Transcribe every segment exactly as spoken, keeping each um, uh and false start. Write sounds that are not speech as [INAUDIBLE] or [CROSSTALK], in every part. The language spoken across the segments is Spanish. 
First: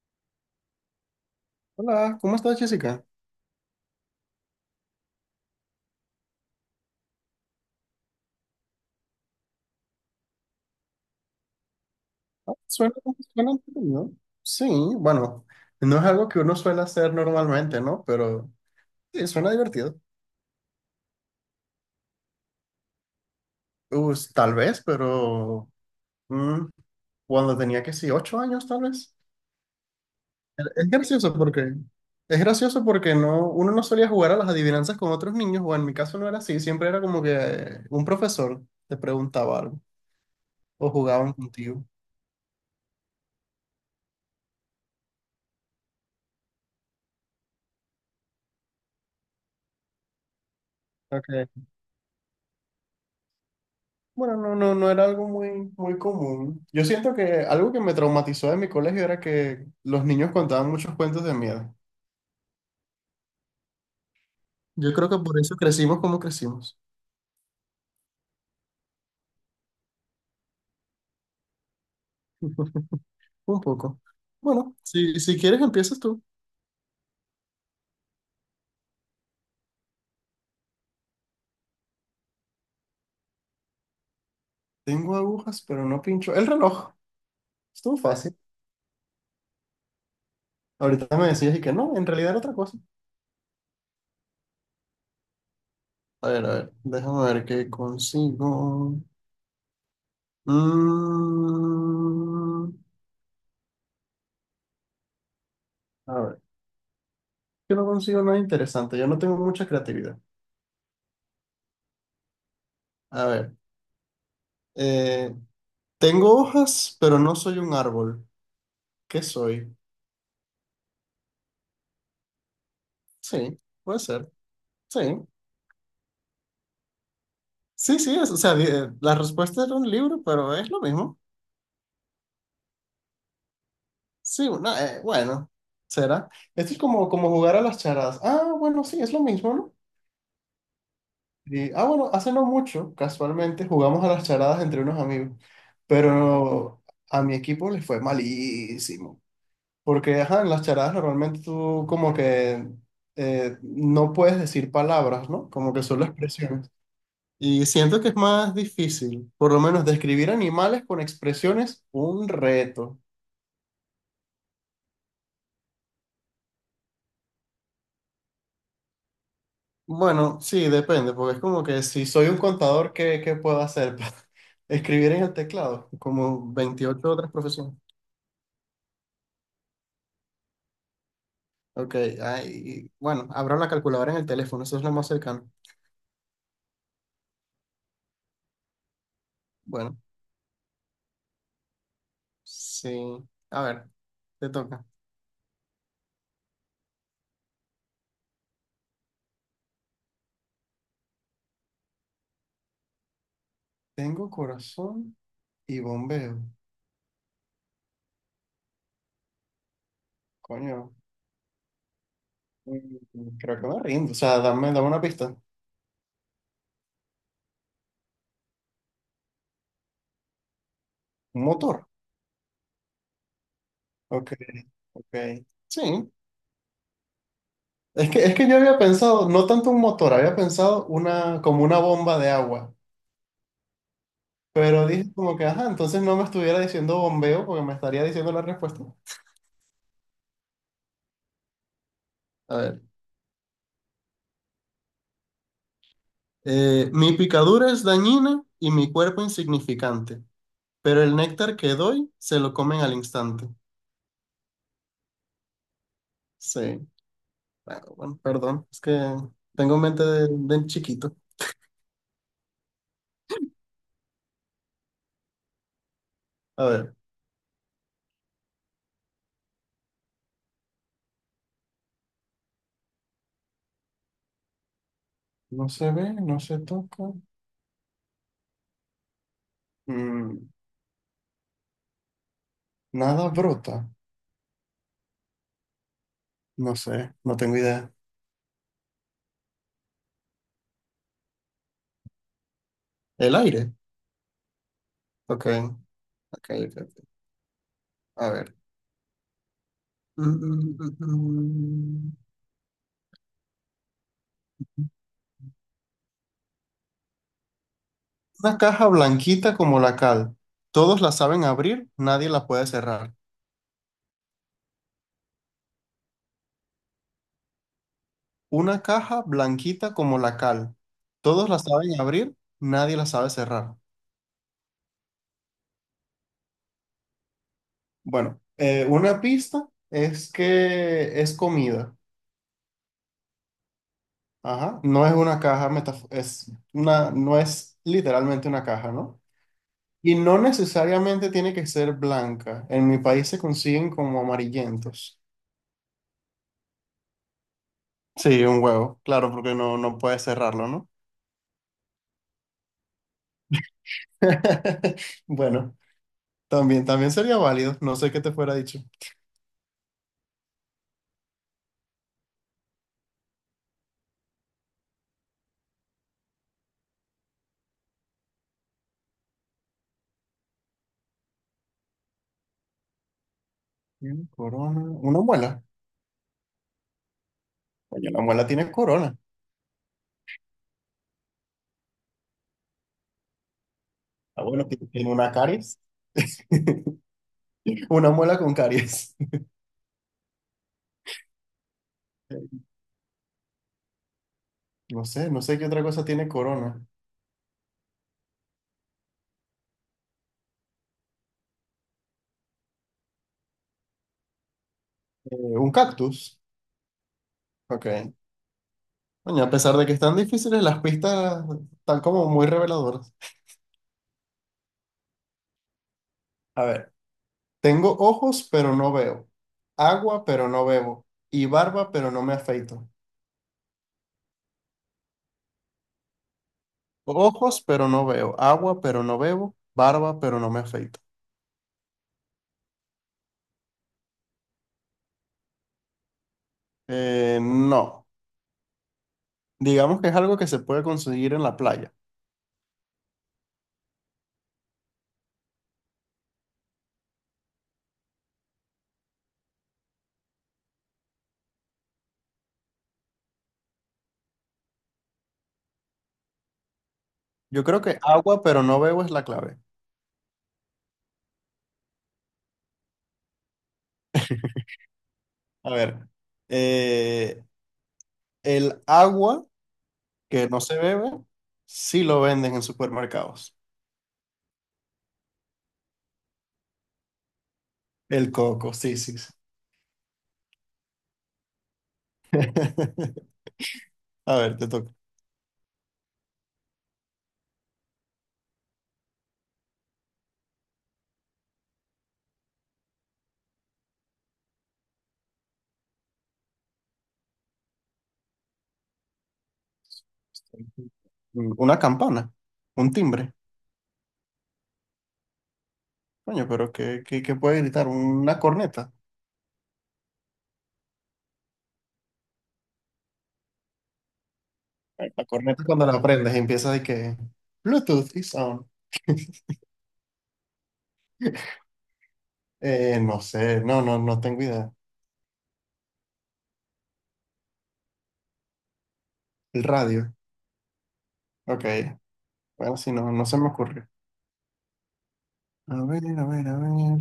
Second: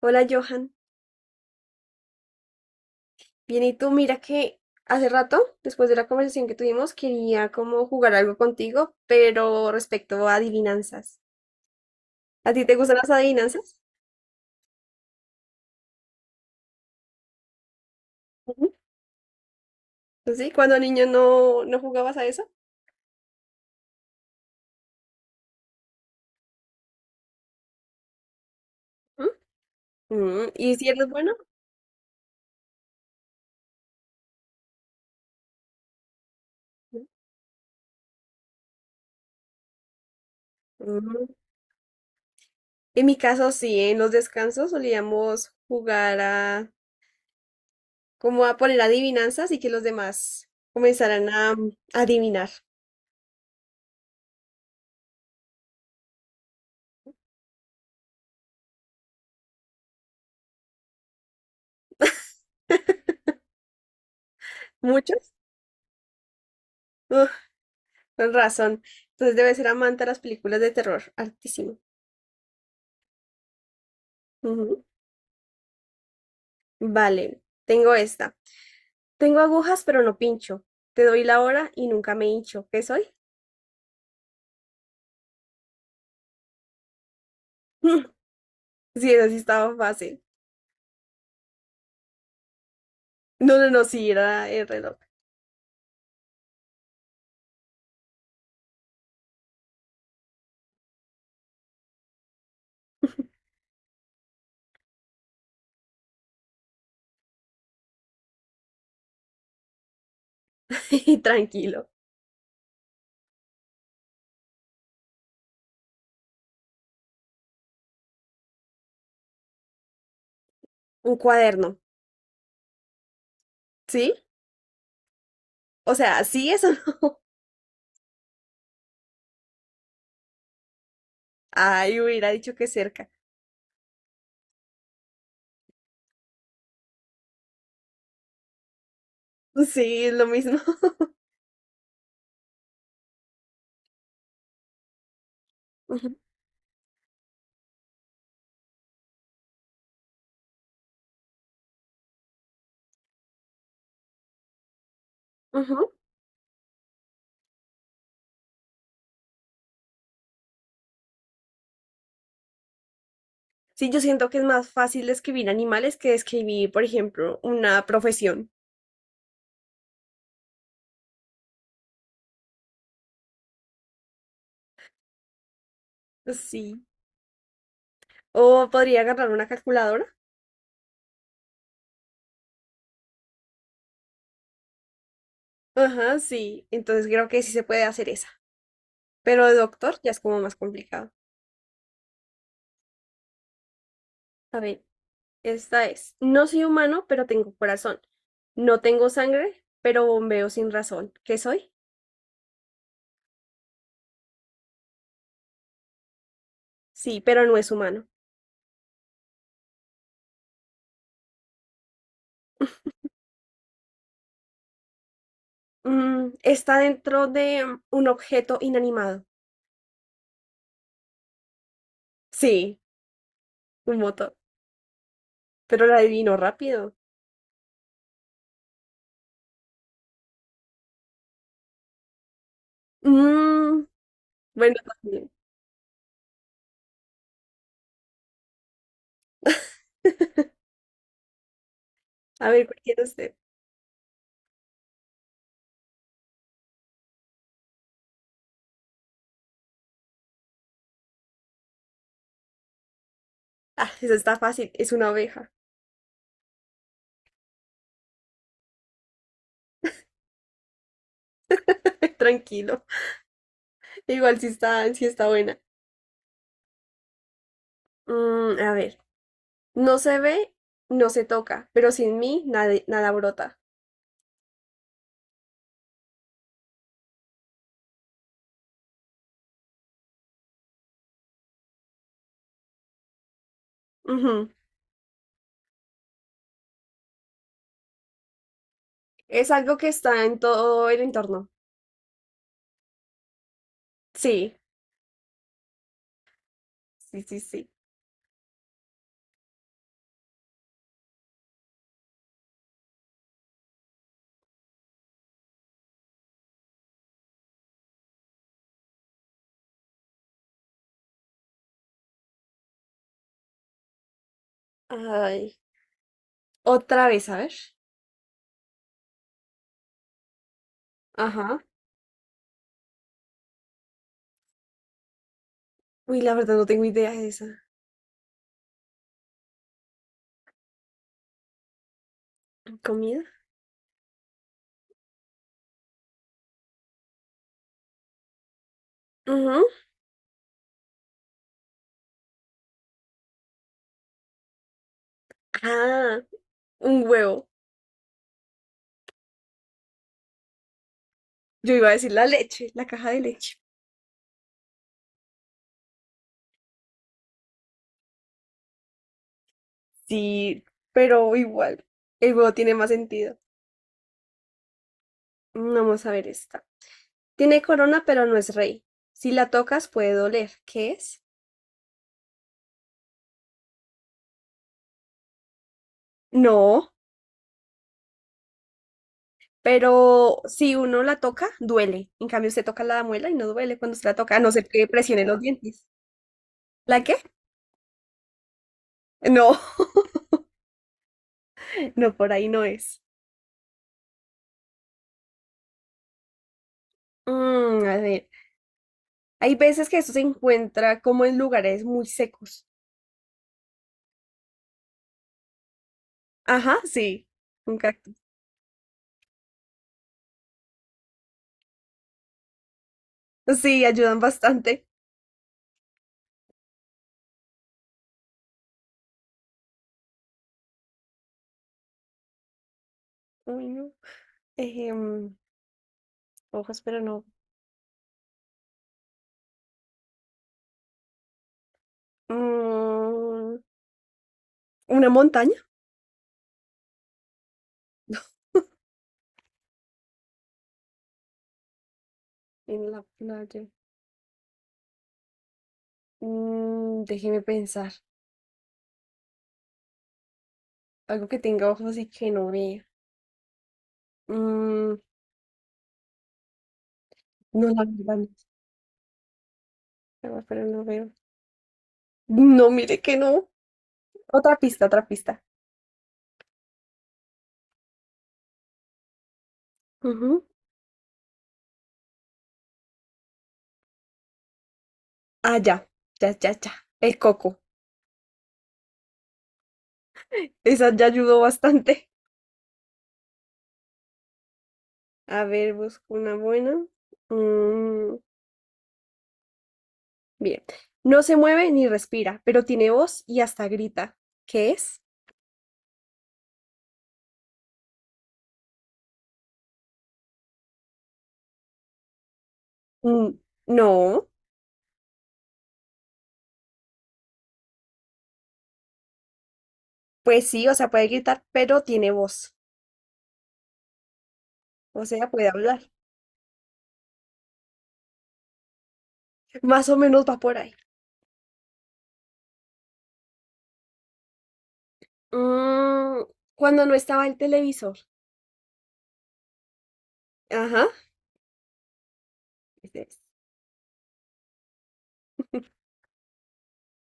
Hola Johan, Hola, ¿cómo estás, Jessica? bien y tú, mira que hace rato, después de la conversación que tuvimos, quería como jugar algo contigo, pero respecto a adivinanzas. ¿A Ah, ti te Suena, gustan las suena adivinanzas? entretenido. Sí, bueno, no es algo que uno suele hacer normalmente, ¿no? Pero Ujú. sí, suena divertido. ¿Sí? ¿Cuando niño no, no jugabas a eso? Pues, tal vez, pero mm, cuando tenía que sí, ocho años, tal vez. ¿Mm? Mm, Es ¿Y si es eres bueno? gracioso porque es gracioso porque no, uno no solía jugar a las adivinanzas con otros niños, o en mi caso no era así. Siempre era como que eh, un profesor te preguntaba algo o Mm. jugaban contigo. En mi caso sí, en los descansos solíamos jugar a como a poner adivinanzas y que los demás comenzaran a adivinar. Bueno, no, no, no era algo muy, muy común. Yo siento que algo que me traumatizó de mi colegio era que los niños contaban muchos cuentos de miedo. [LAUGHS] Yo creo que ¿Muchos? por eso crecimos como crecimos. Con razón. Entonces debe ser amante a las películas de terror. Altísimo. [LAUGHS] Un poco. Bueno, Ujú. si, si quieres empiezas tú. Vale, tengo esta. Tengo agujas, pero no pincho. Te doy la hora y nunca me hincho. ¿Qué soy? Tengo agujas, pero no pincho. El reloj. Estuvo [LAUGHS] fácil. Sí, eso sí estaba fácil. Ahorita me decías y que no, en realidad era otra cosa. No, no, no, sí, era el reloj. A ver, a ver, déjame ver qué consigo. Mm, a ver, yo no consigo nada interesante. Yo no tengo mucha creatividad. [LAUGHS] Tranquilo. A ver, eh, tengo hojas, pero no soy un árbol. ¿Qué soy? Un cuaderno. Sí, puede ¿Sí? ser. Sí. O sea, sí, eso no. [LAUGHS] Sí, sí, es- o sea, di- eh, la respuesta era un libro, pero es lo mismo. Ay, hubiera dicho que cerca. Sí, una, eh, bueno, será. Esto es como, como jugar a las charadas. Ah, bueno, sí, es lo mismo, ¿no? Sí, es lo mismo. Y, ah, bueno, hace no mucho, casualmente, jugamos a las charadas entre unos amigos, [LAUGHS] Ujú, pero a mi equipo le fue malísimo. Porque, ajá, en las charadas normalmente tú como que eh, no puedes decir palabras, ¿no? Como que ujú. solo expresiones. Y siento que es más difícil, por lo menos describir animales con expresiones, un reto. Sí, yo siento que es más fácil escribir animales que escribir por ejemplo, una profesión. Bueno, sí, depende, porque es como que si soy un contador, ¿qué, qué puedo hacer para [LAUGHS] escribir en el teclado? Como Sí. veintiocho otras profesiones. O podría agarrar una calculadora. Ok, ahí, bueno, abro la calculadora en el teléfono, eso es lo más cercano. Ajá, sí. Entonces creo que sí se puede hacer esa. Pero de Bueno, doctor ya es como más complicado. sí, a ver, te A ver, toca. esta es. No soy humano, pero tengo corazón. No tengo sangre, pero bombeo sin razón. ¿Qué soy? Tengo corazón y bombeo. Sí, pero no es humano. Coño, mm, creo que me rindo, o sea, dame, dame una pista. Mm, está dentro de mm, un objeto inanimado. Un motor. Sí, un Ok, motor. ok. Pero la Sí. adivino rápido. Es que, es que yo había pensado, no tanto un motor, había pensado una, como una bomba de agua. Mm, bueno, Pero dije también. como que, ajá, entonces no me estuviera diciendo bombeo porque me estaría diciendo la respuesta. [LAUGHS] A A ver, ¿cuál ver. quiere usted? eh, mi picadura es dañina y mi cuerpo insignificante, pero el néctar que doy se lo comen al instante. Ah, esa está fácil. Es una oveja. Sí. Bueno, bueno, perdón, es que tengo mente de, de chiquito. [LAUGHS] Tranquilo. Igual sí está, sí está buena. A ver. Mm, a ver, no se ve, no se toca, pero sin mí nada, nada brota. No se ve, no se toca. Mm, nada brota. Ujú. No sé, no tengo idea. Es algo que está en todo el entorno. El aire. Sí, Ok, ok. Ok. Ok. sí, sí, sí. A ver. Mm, mm, mm, mm. mm. Una caja blanquita como la cal. Todos la saben abrir, nadie la puede cerrar. Ay, otra vez, a ver. Una caja blanquita como la cal. Todos la Ajá. saben abrir, nadie la sabe cerrar. Uy, la verdad no tengo idea de esa. Bueno, eh, una pista es que es comida. ¿Comida? Ajá. No es una caja metaf- es una, no es literalmente una caja, ¿no? Ujú. Y no necesariamente tiene que ser blanca. En mi país se consiguen como amarillentos. Ah, un huevo. Sí, un huevo, claro, porque no, no puedes cerrarlo, ¿no? Yo iba a decir la leche, la caja de leche. [LAUGHS] Bueno, también, también sería válido. No sé qué te fuera dicho. Sí, pero igual, el huevo tiene más sentido. Vamos a ver esta. Tiene corona, pero no es rey. Si la tocas puede doler. ¿Qué es? Tiene corona, una muela. No, Coño, una muela tiene corona. pero si uno la toca, duele. En cambio, usted toca la muela y no duele cuando se la toca, a Ah, no bueno, ser ti- que tiene presione una los caries. dientes. ¿La qué? [LAUGHS] Una muela con caries. [LAUGHS] No, [LAUGHS] no, por ahí no es. No sé, no sé qué otra cosa tiene corona. Mm, a ver, hay veces que esto se encuentra como en lugares muy secos. Eh, un cactus. Ajá, sí, un Ok. cactus. Coño, a pesar de que están difíciles, las pistas están como muy reveladoras. Sí, ayudan bastante. A ver. Tengo ojos, pero no veo. Agua, pero no bebo. Y barba, pero no me afeito. Uy, no. Ejem, hojas, pero no. Ojos, pero no veo. Agua, pero no bebo. Barba, pero no me afeito. Mm, ¿una montaña? Eh, no. Digamos que es algo que se puede conseguir en la playa. En la playa. Mm, déjeme pensar. Algo que tenga ojos y que no vea. Mm, Yo no, creo la que verdad no. agua, pero no bebo es la clave. Pero pero no veo. No, mire que no. Otra pista, otra pista. A ver. eh, el agua Ujú. que no se bebe, sí lo venden en supermercados. Ah, ya. Ya, ya, ya. El coco. El coco, sí, sí, sí. Esa ya ayudó bastante. [LAUGHS] A ver, te toca. [LAUGHS] A ver, busco una buena. Mm, bien. No se mueve ni respira, pero tiene voz y hasta grita. ¿Qué es? Una campana, un Mm, timbre. no. Coño, pero ¿qué, qué, qué puede gritar? ¿Una corneta? Pues sí, o sea, puede gritar, pero tiene voz. O La sea, puede corneta hablar. cuando la aprendes empieza de que Bluetooth is on. Más o menos va por ahí. [LAUGHS] Eh, no sé, no, no, no tengo idea. Mm, cuando no estaba el televisor. El radio. Ajá. Ok, bueno, si Ese no, es. no se me ocurre. A ver, a ver, a ver.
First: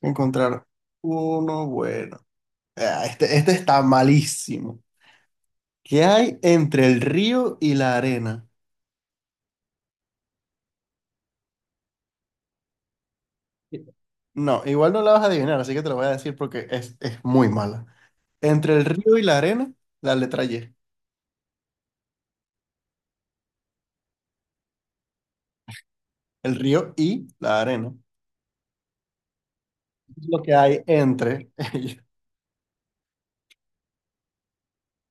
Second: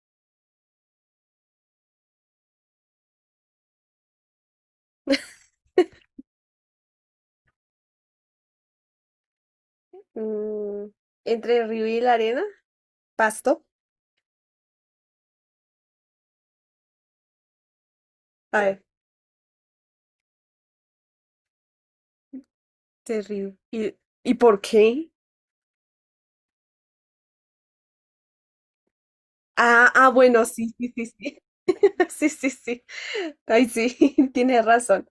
Encontrar uno bueno. Ah, este, este está malísimo. [LAUGHS] ¿Qué hay entre el río y la arena? Mm, entre el río y la arena. Pasto. No, igual no la vas a adivinar, así que te lo voy a decir porque es, es muy mala. A Entre ver. el río y la arena, la letra Y. Terrible. ¿Y, y por qué? El río y la arena. Ah, ah, Es lo bueno, que sí, hay sí, sí, sí. entre ellos. [LAUGHS] Sí, sí, sí. Ay, sí, [LAUGHS] tiene razón.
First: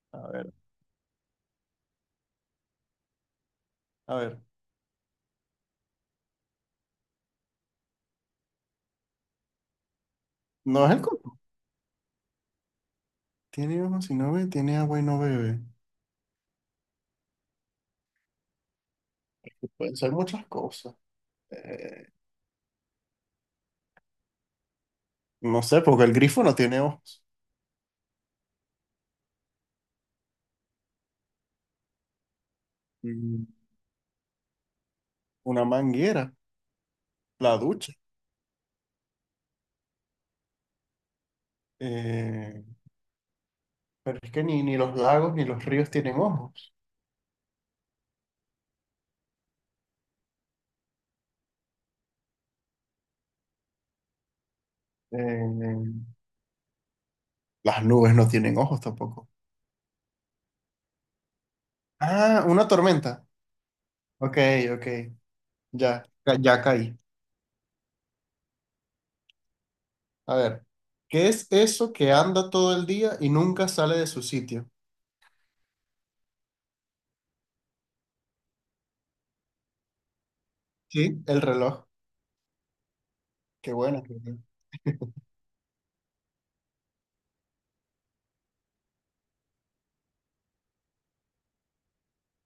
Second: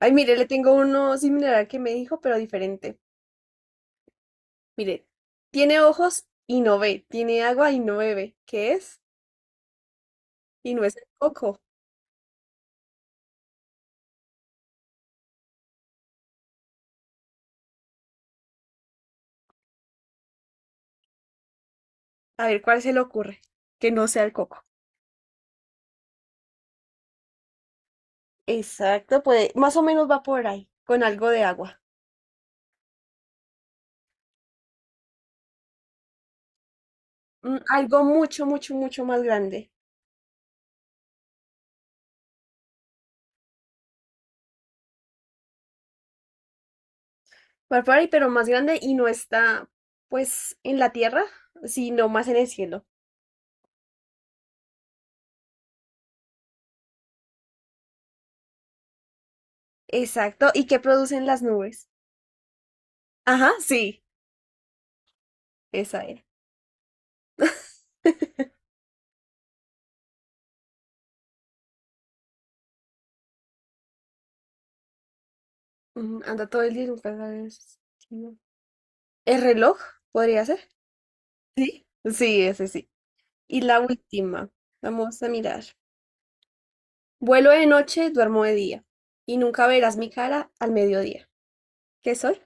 Ay, A mire, le ver, tengo uno similar al que me dijo, pero diferente. a ver. Mire, tiene ojos y no ve, tiene agua y no bebe. ¿Qué es? Y no No es es el el coco. coco. Tiene ojos y no ve, tiene agua y no bebe. Pueden ser muchas cosas. Eh, A ver, ¿cuál se le ocurre? Que no sea el coco. no sé, porque el grifo no tiene ojos. Exacto, puede, más o menos va por ahí, con algo de agua. Mm, Una manguera, Mm, la ducha. Algo mucho, mucho, mucho más grande. Eh, pero es que ni, ni los lagos ni los ríos tienen ojos. Va por ahí, pero más grande y no está, pues, en la tierra, sino más en el cielo. Eh, las nubes no tienen ojos tampoco. Exacto, ¿y qué producen las nubes? Ah, una tormenta. Ajá, sí, Ok, ok. Ya, esa era. ya caí. A ver, ¿qué es eso que anda todo el día y nunca sale de su sitio? Ujú, anda todo el día y nunca sabes. Si no. ¿El reloj? ¿Podría ser? Sí, el reloj. Sí. Sí, ese sí. Y Qué la bueno. Qué bueno. última, vamos a mirar. Vuelo de noche, duermo de día. Y nunca verás mi cara al mediodía. ¿Qué soy?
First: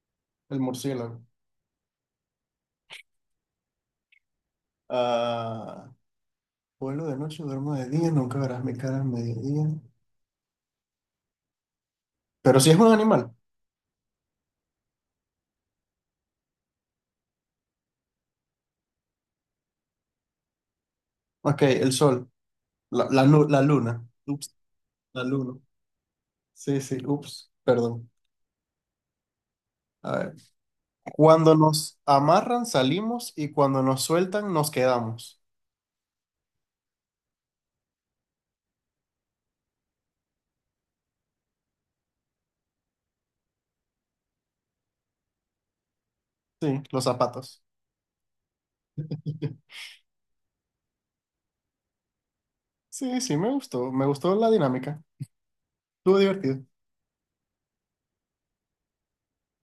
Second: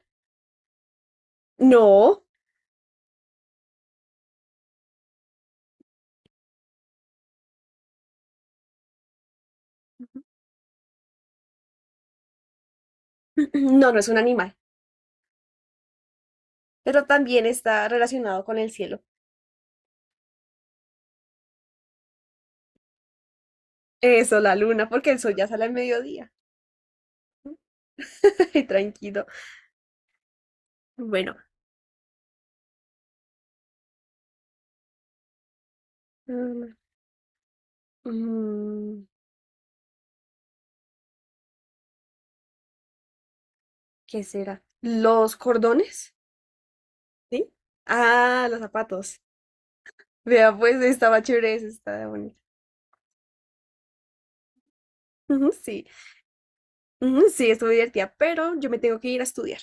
El murciélago. No. Ah, vuelo de noche, duermo de día, nunca verás mi cara al mediodía. Pero si es un animal. [CLEARS THROAT] No, no es un animal, pero también está relacionado con el cielo. Ok, el sol. La, la, nu- la luna. Eso, Ups, la luna, porque el la sol ya luna. sale al mediodía. Sí, sí, ups, perdón. [LAUGHS] Ay, tranquilo. A ver, Bueno, cuando nos amarran salimos y cuando nos sueltan nos quedamos. mm, mm, ¿qué será? ¿Los cordones? Sí, los ¿Sí? zapatos. Ah, los zapatos. [LAUGHS] Vea, pues estaba chévere, esa, estaba bonita. Sí, sí, me gustó. Me gustó la dinámica. Ujú, sí, Estuvo divertido. ujú, sí, estuvo divertida, pero yo me tengo que ir a estudiar.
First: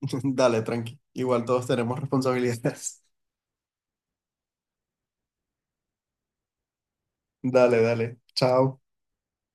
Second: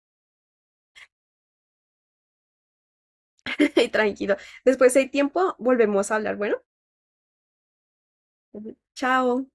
[LAUGHS] Dale, tranqui. Igual todos tenemos responsabilidades. [LAUGHS] Ay, tranquilo. Después, si hay tiempo, volvemos a hablar. Bueno, [LAUGHS] Dale, dale. ujú, Chao. chao.